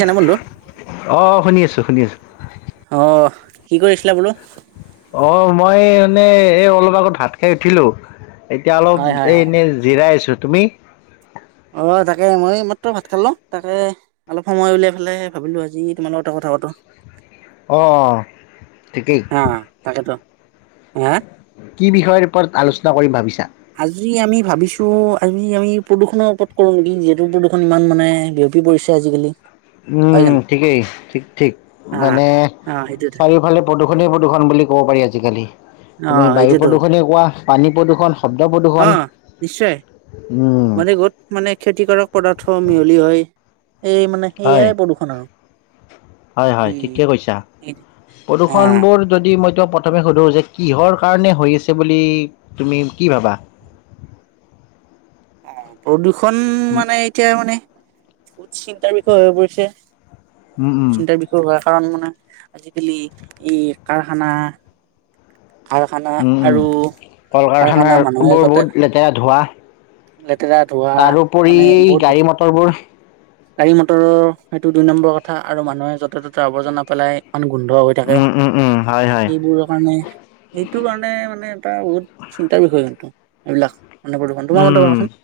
যেনে বন্ধু অ শুনি আছো জুখিন আছে আহ কি কৰিছিলা বোলো অ মই মানে এই অলপ আগত হাত খাই উঠিলো এতিয়া অলপ হয় হয় এ হয় এনেই জিৰাই আছো তুমি অ তাকে মই মাত্ৰ ভাত খালালো তাকে অলপ সময় উলিয়াই পেলাই ভাবিলো আজি তোমাৰ লগতে কথা পাতো অঁ ঠিকেই হা তাকেেতো কি বিষয়ৰ ওপৰত আলোচনা কৰিম ভাবিছা আজি আমি ভাবিছো আজি আমি প্ৰদূষণৰ ওপৰত কৰো নেকি যিহেতু প্ৰদূৰষণ ইমান মানে বিয়পি পৰিছে আজিকালি হয় উম জানো ঠিকেই ঠিক ঠিক অ মানে অ সেইটোতো চাৰিওফালে প্ৰদূষণী দুখন বুলি ক'ব পাৰি আজিকালি অ তুমি বায়ু সেইটোতো প্ৰদূষণে কোৱা পানী প্ৰদূষণ। শব্দ প্ৰদূষণ অ', নিশ্চয়, [unintelligible] উম মানে ক'ত মানে খেতিকাৰক পদাৰ্থ মিহলি হয়। এই মানে হয়, সেয়াই প্ৰদূষণ আৰু হয়, হয় উম ঠিকে কৈছা, অ প্ৰদূষণবোৰ যদি মই প্ৰথমে সোধোঁ যে, কিহৰ কাৰণে হৈ আছে বুলি তুমি কি ভাবা? অ', প্ৰদু ষণ মানে এতিয়া মানে বহুত চিন্তাৰ বিষয়ে হৈ পৰিছে। উম উম চিন্তাৰ বিষয় হোৱা কাৰণ মানে আজিকালি ই, কাৰখানা কাৰখানা উম, আৰু কল কাৰখানা কাৰখানাবোৰ বহুত লেতেৰা ধোঁৱা লেত তাৰোপৰি গাড়ী মটৰবোৰ গাড়ী মটৰৰ সেইটো দুই নম্বৰ কথা, আৰু মানুহে য'তে ত'তে আৱৰ্জনা পেলাই। ইমান গোন্ধ হৈ থাকে, উম, উম, উম, হয়, হয়, এইবোৰৰ কাৰণে এইটো কাৰণে মানে এটা বহুত চিন্তাৰ বিষয় কিন্তু এইবিলাক। মানে প্ৰদূষণ তোমাৰ মতে উম, কোৱাচোন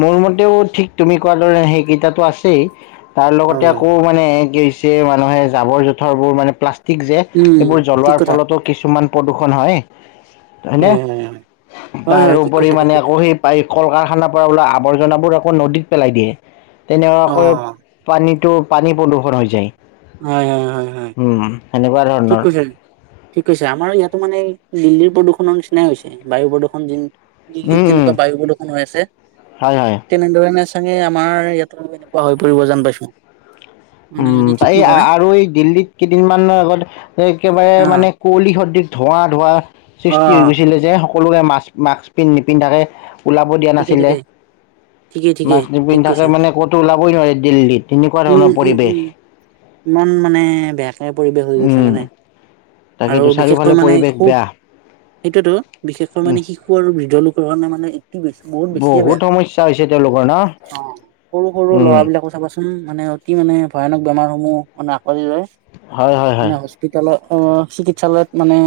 মোৰ মতেও ঠিক তুমি কোৱা [unintelligible] সেইকিটাটো আছেই তাৰ লগতে হয় হয় আকৌ মানে কি মানুহে জাবৰ জোথৰবোৰ মানে প্লাষ্ট টিক যে, উম এইবোৰ ঠিক জ্বলোৱাৰ কথা ফলতো কিছুমান প্ৰদূষণ হয়। হয়নে? হয় হয় হয় হয় হয় ঠিক তাৰোপৰি কৈছা ঠিক মানে কৈছা আকৌ সেই পা কল কাৰখানাৰ পৰা ওলোৱা আৱৰ্জনাবোৰ আকৌ নদীত পেলাই দিয়ে। অ তেনেকুৱাকৈ পানীটো পানী প্ৰদূষণ হৈ, যায়। হয় হয় হয় হয় উম, সেনেকুৱা ঠিক ধৰণৰ। কৈছা ঠিক কৈছে, আমাৰ ইয়াতো মানে দিল্লীৰ প্ৰদূৰষণৰ নিচিনাই হৈছে, বায়ু প্ৰদূষণ যিন দিল্লীত উম, উম। যেনেকুৱা বায়ু প্ৰদূষণ হৈ আছে, হয়, হয়। ঠিক তেনেধৰণে [unintelligible] আমাৰ ইয়াতো এনেকুৱা হৈ পৰিব যেন পাইছোঁ। [unintelligible] আ-আৰু এই দিল্লীত কেইদিনমানৰ আগত একেবাৰে হা মানে কুঁৱলী ধোৱাঁ, ধোঁৱা অ সৃষ্টি হৈ, গৈছিলে যে সকলে মাক্স মাক্স নিপিন্ধাকে ওলাব দিয়া ঠিকে নাছিলে, ঠিকে ঠিকে ঠিকে মাক্স ঠিক নিপিন্ধাকে কৈছা মানে ক'তো ওলাবই নোৱাৰি দিল্লীত তেনেকুৱা উম ধৰণৰ উম পৰিৱেশ। উম ইমান মানে বেয়াকে পৰিৱেশ হৈ গৈছে উম, মানে। আৰু তাকেইতো বিশেষকৈ চাৰিওফালে মানে পৰিৱেশ সুখ বেয়া। সেইটোৱেটো। বিশেষকৈ মানে উম, শিশু আৰু বিজ্ঞানীক কোৰান মানে ঈদ কি বেছি বহুত বেছিয়ে বেয়া, সমস্যা হৈছে তেওঁলোকৰ ন? অ' সৰু সৰু ল'ৰা উম, বিলাকৰ চাবাচোন। মানে কি মানে ভয়ানক বেমাৰসমূহ আমাক [unintelligible] হয়, হয়, হয়, মানে হস্পিটালত অ' চিকিৎসালয়ত মানে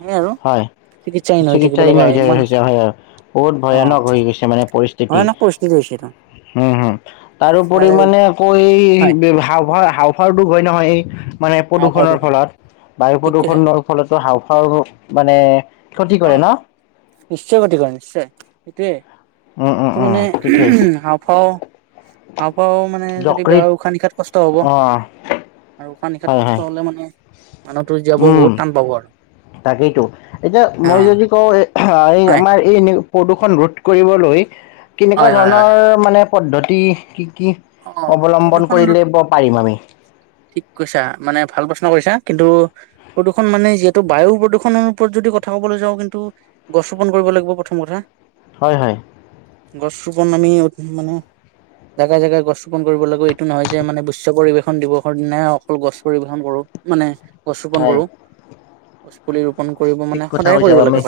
হেই আৰু হয়। চিকিৎসাহিন হৈ থাকিব চিকিৎসাহীন লগা হৈ যায় ইমান আছে। হৈছে হয়, হয়। বহুত ভয়ানক হৈ গৈছে, মানে পৰিস্থিত। তেটি, ভয়ানক পৰিস্থিতি হৈছে এইটো উম, উম, তাৰোপৰি তাৰে মানে আক হয় ব্যৱহাৰ। অ' হাওফাওটো গৈ নহয় এই। মানে হাওঁফাওঁটো প্ৰদূষণৰ হয় ফলত। বায়ু ঠিক কৈছা প্ৰদূৰষণৰ ফলতে। হাওফাওৰো। মানে। ক্ষতি অ কৰে ন? নিশ্চয় গতিকে নিশ্চয় এটোয়ে। উম, উম, এটো উম, মানে ঠিকেই [unintelligible] হাওফাও হাওঁফাও, মানে যদি গাৰ যকৃত উশাহ নিশাহাত কষ্ট হ'ব অ' আৰু। উশাহ -নিশাত হয়, কষ্ট হয়, হ'লে মানে, মানুহতো জীয়াবৰ উম। বহুত টান পাব আৰু। তাকেইতো। এতিয়া, অ মই যদি কওঁ এই। হয় এই আমাৰ এই এনেও প্ৰদূষণ ৰোধ কৰিবলৈ কেনেকুৱা হয় হয় হয় ধৰণৰ মানে পদ্ধতি কি অ', অৱলম্বন প্ৰদূষন কৰিলে পাৰিম আমি ঠিক কৈছা, মানে ভাল প্ৰশ্ন কৰিছা। কিন্তু প্ৰদূষণ মানে, যিহেতু বায়ু প্ৰদূষণৰ ওপৰত যদি কথা কবলৈ যাওঁ, কিন্তু গছ ৰোপন কৰিব লাগিব প্ৰথম কথা। হয়, হয়। গছ ৰোপণ আমি [unintelligible] মানে জেগা, জেগা গছ ৰোপন কৰিব গৈ এইটো, নহয় যে, মানে বিশ্ব পৰিবেশন দিৱসৰ দিনাই অকল গছ পৰিবেশন কৰোঁ মানে। গছ ৰোপন হয়, কৰোঁ। গছ পুলি ৰু ঠিক কথা কৈছা আমি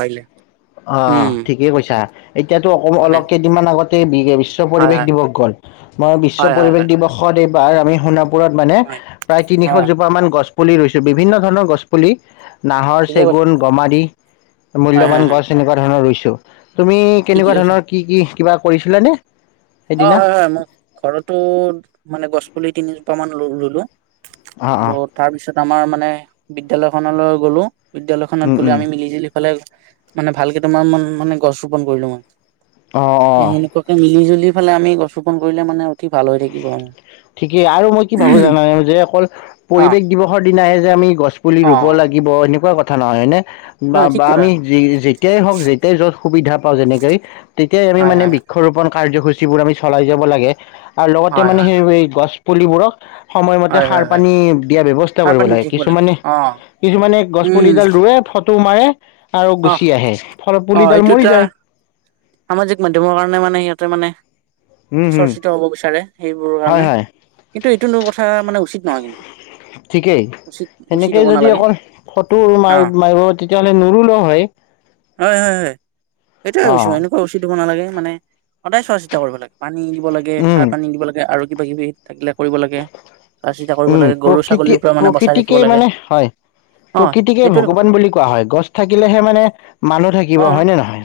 অ', উম ঠিকেই কৈছা, এতিয়াতো মানে অক-অলপ কেইদিনমান আগতে বি-বিশ্ব হয় পৰিৱেশ হয় দিৱস গ'ল মই বিশ্ব হয় হয় পৰিৱেশ হয় দিৱসৱ [unintelligible] আমি শুনা ওপৰত মানে হয় প্ৰায় অ তিনিশ জোপা মান গছ পুলি ৰুইছে, বিভিন্ন ধৰণৰ গছ পুলি। নাহৰ, ঠিকে কৈছা চেকু গমা দি, হয় হয় মূল্যবান হয় গছ এনেকুৱা [unintelligible] ৰুইছো। তুমি ঠিকে কেনেকুৱা কৈছা ধৰণৰ কি কি কিবা কৰিছিলে নে? অ' হয় হয়, মই ঘৰতো মানে গছ পুলি তিনি জোপা মান ৰুলো। অ' আৰু, অ' তাৰ পিছত আমাৰ মানে বিদ্যালয় খনলৈ গলো। বিদ্যালয়খনত উম বোলে উম আমি মিলি জুলি পেলাই মানে ভালকে তোমাৰ মন মানে গছ ৰোপন কৰিলো মই। অ' এ অ'। সেনেকুৱাকে মিলি জুলি এইফালে আমি গছ ৰোপন কৰিলে মানে অতি ভাল হৈ থাকিব আৰু ঠিকেই আৰু মই কি ভাবো জানান, যে অকল অ পৰিৱেশ দিৱসৰ দিনা আহে যে আমি গছ পুলি অ ৰুব লাগিব এনেকুৱা কথা কথা নহয়, হয়নে? বা নহয় ঠিক বা কথা আমি যেতিয়াই হওক যেতিয়াই যত সুবিধা পাওঁ যেনেকে তেতিয়াই আমি হয় মানে হয় বৃক্ষৰোপন কাৰ্যসূচীবোৰ আমি চলাই যাব লাগে। আৰু লগতে হয় মানে হয় সেই এই গছ পুলিবোৰক সময়মতে হয় হয় সাৰ হয় পানী দিয়া ব্যৱস্থা সাৰ কৰিব পানী দি লাগে। থাকিব কিছুমানে অ কিছুমানে গছ পুলিডাল ৰুৱে তো মাৰে আৰু গুচি অহ', আহে ফলত অহ', পুলিডাল সেইটো মৰি এটা যায় সামাজিক মাধ্যমৰ কাৰণে মানে সিহতে মানে অতি চৰ্চিত হ'ব বিচাৰে। সেইবোৰৰ কাৰণে হয়-হয় কিন্তু এইটো কথা মানে উচিত নহয় কিন্তু ঠিকেই উচিত উচিত সেনেকে হ'ব যদি নালাগে অকল ফটো মাৰ- মাৰিব তেতিয়াহ'লে নৰো ন ' হয়-হয়-হয় এইটোৱেই কৈছোঁ অ', এনেকোৱা উচিতো। একো নালাগেই মানে সদায় চোৱা-চিতা কৰিব লাগে পানী দিব লাগে সাৰ উম, পানী দিব লাগে আৰু কিবা-কিবি উম, লাগে গৰু প্ৰকৃতি ছাগলীৰ পৰা মানে বচাই ৰাখিব প্ৰকৃতিকে লাগে মানে হয়, অ প্ৰকৃতিকে সেইটোৱে কথা ভগৱান বুলি কোৱা হয়, গছ থাকিলেহে মানে মানুহ থাকিব অ হয়নে নহয়,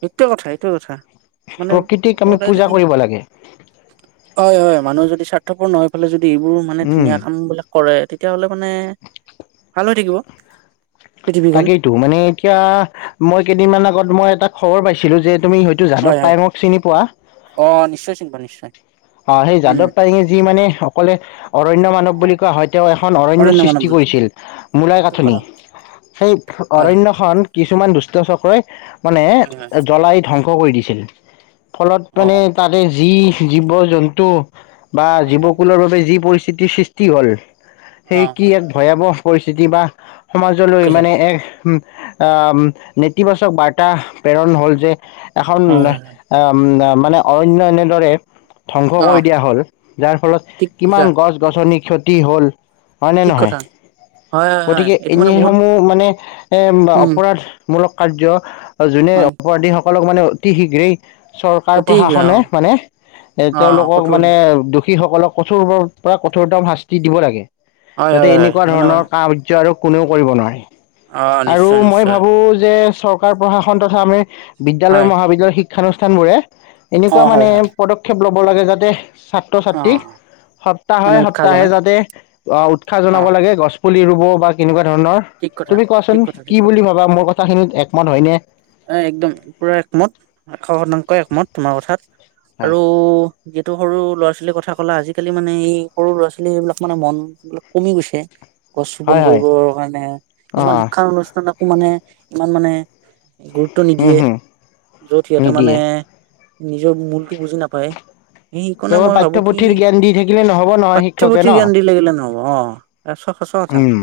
সেইটোৱে কথা সেইটোৱে কথা মানে প্ৰকৃতিক আমি সদায় পূজা যদি কৰিব লাগে। উত্থাপন হৈ ফেলে যদি দি এইবোৰ মানে উম, ধুনীয়া কামবিলাক কৰে। তেতিয়াহ'লে মানে ভাল হৈ থাকিব। পৃথিৱীখন তাকেইটো মানে এতিয়া আ মই কেইদিনমান আগত মই এটা খবৰ পাইছিলোঁ যে তুমি হয়তো যাদৱ হয় হয় পায়ঙক চিনি পোৱা। অ নিশ্চয় চিন্তা নিশ্চয় অ', সেই উম যাদৱ পায়ঙে যি মানে অকলে অৰণ্য মানৱ বুলি কোৱা হয়, তেওঁ এখন অৰণ্য মানৱ সৃষ্টি বুলি কয়, কৰিছিল মূলাই ঠিক কাথনি কথা সেই হয় অৰণ্যখন কিছু মান দুষ্ট চক্ৰই মানে হয় হয় হয় জ্বলাই ধ্বংস ক' কৰি দিছিল। ফলত অ মানে তাতে যি জীৱ জন্তু বা হয় হয় হয় জীৱকুলৰ বাবে যি পৰিস্থিতি কি সৃষ্টি হ'ল? অ সেই কি হয় এক হয় ভয়াৱহ পৰিস্থিতি বা ঠিক সমাজলৈ কৈছা মানে এক আহ নেতিবাচক বাৰ্তা প্ৰেৰণ হল যে এখন অ অ উ মানে [unintelligible] এনেদৰে ধ্বংস অ কৰি দিয়া হল, যাৰ ফলত ঠিক কৈছা কিমান গছ গছনি ক্ষতি হ'ল। হয় নে ঠিক নহয় কথা হয় হয় হয় গতিকে এইটো মানে বহুত এনেসমূহ মানে এ উম অপৰাধমূলক কাৰ্য আৰু যোনে হয় অপৰাধী অলপ মানে অতি শীঘ্ৰেই চৰকাৰ অতি অ প্ৰশাসনে মানে অ তেওঁলোকক কঠোৰ মানে দোষীসকলক কঠোৰ পৰা কঠোৰ দাম শাস্তি দিব লাগে। হয় যাতে হয় হয় এনেকুৱা মানে ধৰণৰ মানে কাম আৰু কোনেও কৰিব নোৱাৰে অ আৰু নিশ্চয় মই নিশ্চয় ভাবো যে চৰকাৰ প্ৰশাসন তথা আমি বিদ্যালয়, হয় মহাবিদ্যালয় শি শিক্ষানুষ্ঠান বোৰে অ এনেকুৱা হয় মানে হয় পদক্ষেপ ল'ব লাগে যাতে অ ছাত্ৰ-ছাত্ৰীক সপ্তাহে মানে উৎসাহ সপ্তাহে জনাই যাতে আহ' উৎসাহ অ জনাব লাগে গছ পুলি ৰুব বা কেনেকুৱা ধৰণৰ ঠিক কথা, তুমি কোৱাচোন ঠিক কথা, কি ঠিক কথা, বুলি ভাবা মোৰ কথাখিনিত একমত হয়নে? এ একদম পুৰা একমত। এশ শতাংশ একমত তোমাৰ কথাত। আৰু যিহেতু সৰু ল'ৰা ছোৱালীৰ কথা কলা। আজিকালি মানে এই সৰু ল'ৰা ছোৱালী বিলাক মানে মৰম বিলাক কমি গৈছে। গছ ৰোপন হয় হয় কৰিব কাৰণে অ কিছুমান শিক্ষা অনুষ্ঠান মানকো মানে ইমান মানে গুৰুত্ব উম নিদিয়ে। হম যত সিহঁতেৰ মানে নিদিয়ে নিজৰ মূল বুজি নাপায়। সেইকাৰণে কেৱল মই ভাবো কি পাঠ্যপুথিৰ জ্ঞান দি থাকিলে নহ'ব নহয় শিক্ষকে ন পাঠ্যপুথিৰ জ্ঞান দি লাগিলে নহ'ব। চব সঁচা কথা। উম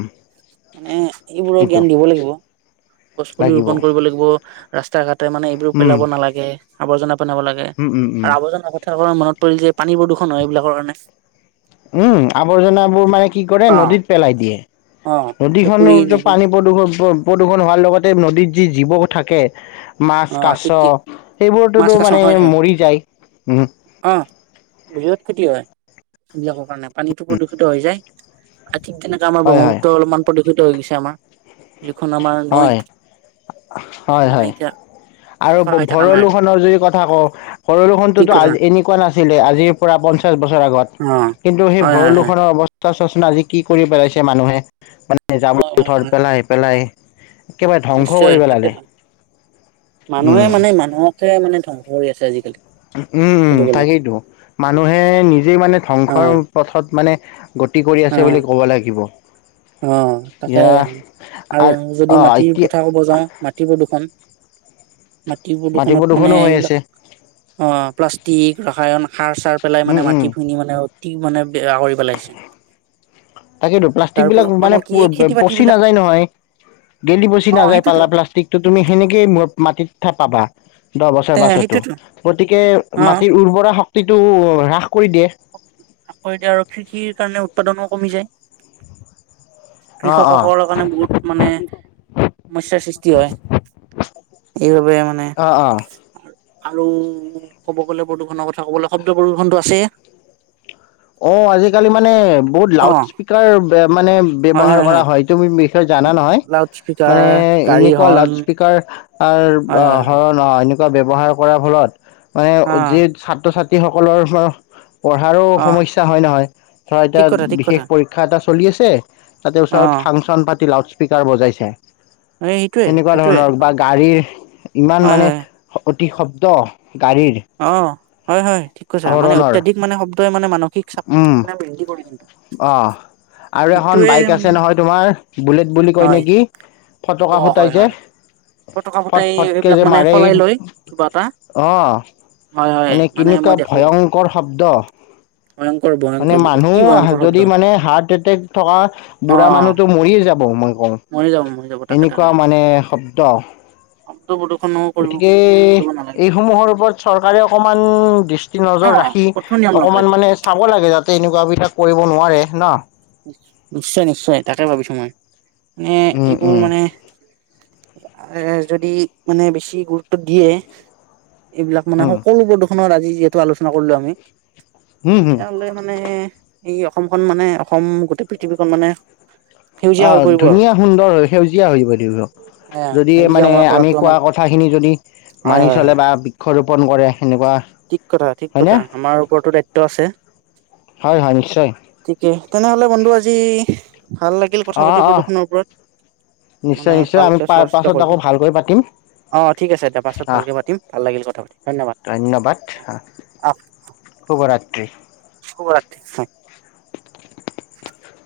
মানে এইবোৰৰ সেইটো জ্ঞান দিব লাগিব। গছ পুলি লাগিব ৰোপন কৰিব লাগিব ৰাস্তা ঘাট তাতে মানে এইবোৰো উম পেলাব নালাগে আবৰ্জনা বনাব লাগে উম উম উম আৰু আৱৰ্জনা তাৰপৰা মনত পৰিলে যে পানী প্ৰদূষণ হয় এইবিলাকৰ কাৰণে। উম আৱৰ্জনাবোৰ মানে কি কৰে অ নদীত পেলাই দিয়ে অ নদী পুখুৰী [unintelligible] নব পানী প্ৰদূষণ প-প্ৰদূষণ হোৱাৰ লগতে নদীত যি জীৱ থাকে মাছ অ কাছ ঠিক ঠিক মাছ সেইবোৰতোতো কাছ মানে হয় হয় মৰি যায় উম। অ বিৰাট ক্ষতি হয় এইবিলাকৰ কাৰণে পানীতো প্ৰদূষিত হৈ যায়। তেনেকে আমাৰ হয় হয় ব্ৰহ্মপুত্ৰৰ অলপ প্ৰতি সিটো হৈ গৈছে আমাৰ। যিখন আমাৰ নৈ হয় হয় ইমান হয় মানে এতিয়া। চফা আৰু হৈ থকা নাই আৰু ভৰলো খনৰ যদি কথা কওঁ ঠিক ভৰলুখনতোতো কথা এনেকুৱা নাছিলে আজিৰ পৰা পঞ্চাশ বছৰ অ আগত কিন্তু সেই হয় হয় হয় ভৰলো খনৰ অৱস্থা চাচোন আজি কি কৰি পেলাইছে মানুহে। মানে যাবৰ- হয় হয় জোথৰ হয় পেলাই। তাকে। একেবাৰে ধ্বংস নিশ্চয় কৰি পেলালে। তাকেতো মানুহে উম মানে মানুহকে মানে থম। ম আছে আজিকালি। উম, উম ক'ব গ'লে তাকেইেতো মানুহে নিজেই মানে অ ধ্বংসৰ পথত মানে গতি কৰি আছে বুলি অ' ক'ব লাগিব অ' তাকে এতিয়া আৰু অ যদি মাটিৰ এতিয়া কথা কব যাও মাটি প্ৰদূষণ। মাটি প্ৰদূষণত মানে প্ৰদূষণো হৈ এইবিলাক আছে অ' প্লাষ্টিক ঠিক ৰসায়ন সাৰ চাৰ পেলাই উম মানে উম মাটিৰ খিনিও মানে অতি মানে বেয়া কৰি পেলাইছে। তাকেতো প্লাষ্টিক তাৰ বিলাক ফলত মানে কি এই খেতি বাতি পচি বিলাক নাযায় নহয়। গেলি পচি অ নাযায় সেইটোতো পালা প্লাষ্টিকটো। তুমি সেনেকেই মাটিত পাবা দহ বছৰ তে পাছতো, সেইটোতো গতিকে অ মাটিৰ উৰ্বৰা শক্তি টো হ্ৰাস আকৌ এতিয়া আৰু কৃষিৰ কাৰণে উৎপাদনো কমিছে। অ কৃষকসকলৰ অ কাৰণে বহুত মানে সমস্যাৰ সৃষ্টি হয়। এইবাবে মানে অ' অ' আৰু কব গ'লে প্ৰদূষণৰ কথা ক'ব গ'লে শব্দ প্ৰদূষনটো আছে অ আজিকালি মানে বহুত অ লাউড স্পকাৰ মানে ব্য্ৱহাৰ কৰা হয় এইটোি বিষয় জানা নহয় লাউড স্পীকাৰ মানে গাড়ী এনেকুৱা হৰ্ণ লাউড স্পীকাৰ আৰু হয় হয় হয় অৰণ এনেুৱা ব্যৱহাৰ কৰাৰ ফলত অ মানে যি ছাত্ৰ ছাত সেই সকলৰ পৰা পঢ়াৰ অ সমস্যা হয় নহয় ধৰা ঠিক কথা এতিয়া ঠিক কথা বিশেষ পৰীক্ষা এটা চলি আছে তাতে অ ওচৰত ফাংচন পাতি লাউড স্পীকাৰ বজাইছে এই সেইটোয়ে সেনেকুৱা সেইটোয়ে ধৰণৰ বা গাড়ীৰ ইমান হয় মানে হয় শব তি শব্দ গাড়ীৰ অ হয় হয় ঠিক কৈছা মানে হৰণৰ অত্যাধিক মানে শব্দই মানে মানসিক চাপ মানে বৃদ্ধি কৰিব অঁ আৰু এখন বাইক মানে আছে নহয় তোমাৰ বুলেট বুলি কয় হয় নেকি ফটকা ফুটাই যে ফতকা ফট ফটাই ফটকে এইবিলাক যে মানে মাৰে সলাই লৈ কিবা এটা অ হয় হয় মানে মই কেনেকুৱা দেখো ভয়ংকৰ শব্দ ভয়ংকৰ মানে ভয়ংকৰ অতি মানুহ ভয়ংকৰ শব্দ যদি মানে হাৰ্ট এটেক থকা বুঢ়া অ মানুহতটো মৰিয়ে যাব মই কওঁ মৰি যাব মৰি যাব তাকে এনেকুৱা তাকে মানে শব্দ শব্দ প্ৰদূষণো কৰিব গতিকে মানে কৰিব নালাগে এইসমূহৰ ওপৰত চৰকাৰে অকণমান সু দৃস্ট কি অ নজৰ ৰাখি কঠোৰ নিয়ম ল'ব অকনমান লাগে মানে চাব লাগে য তেনেকুৱা বিলাক কৰিব নোৱাৰে ন নিশ্চয় নিশ্চয় তাকে ভাবিছো মই নে উম এইবোৰ উম মানে এ এ যদি মানে বেছি গুৰুত্ব দিয়ে এইবিলাক মানে উম সকলোবোৰ দোষ নৰ আজি যিহেতু আলোচনা কৰিলো আমি হম হম এহলে মানে এই অসমখন মানে অক অসম গোটেই পৃথিৱীখন মানে সেউজীয়া অ হৈ পৰিব আৰু ধুনীয়া সুন্দৰ হৈ সেউজীয়া হৈ যাব দেউ এ যদি মানে সেউজীয়াময় আমি কৰাটো আমাৰ কোৱা কথাখিনি যদি হয় মানি হয় চলে হয় বা বৃক্ষ ৰোপণ কৰে। সেনেকুৱা ঠিক কথা, ঠিক হয়নে কথা, আমাৰ ওপৰতো দায়িত্ব আছে, হয় হয় নিশ্চয় ঠিকে তেনে হ'লে বন্ধু আজি ভাল লাগিল কথা অ পাতি অ প্ৰদূষনৰৰ ওপৰত, মানে নিশ্চয় নিশ্চয় আমি ভালকে পা চৰ্চিত পাছত আকৌ কৰিলোঁ ভালকৈ পাতিম অ' ঠিক আছে, এতিয়া পাছত আহ ভালকে পাতিম ভাল লাগিল কথা পাতি, ধন্যবাদ। হা আহ শুভৰা ৰাতি। শুভৰাত্ৰি [unintelligible]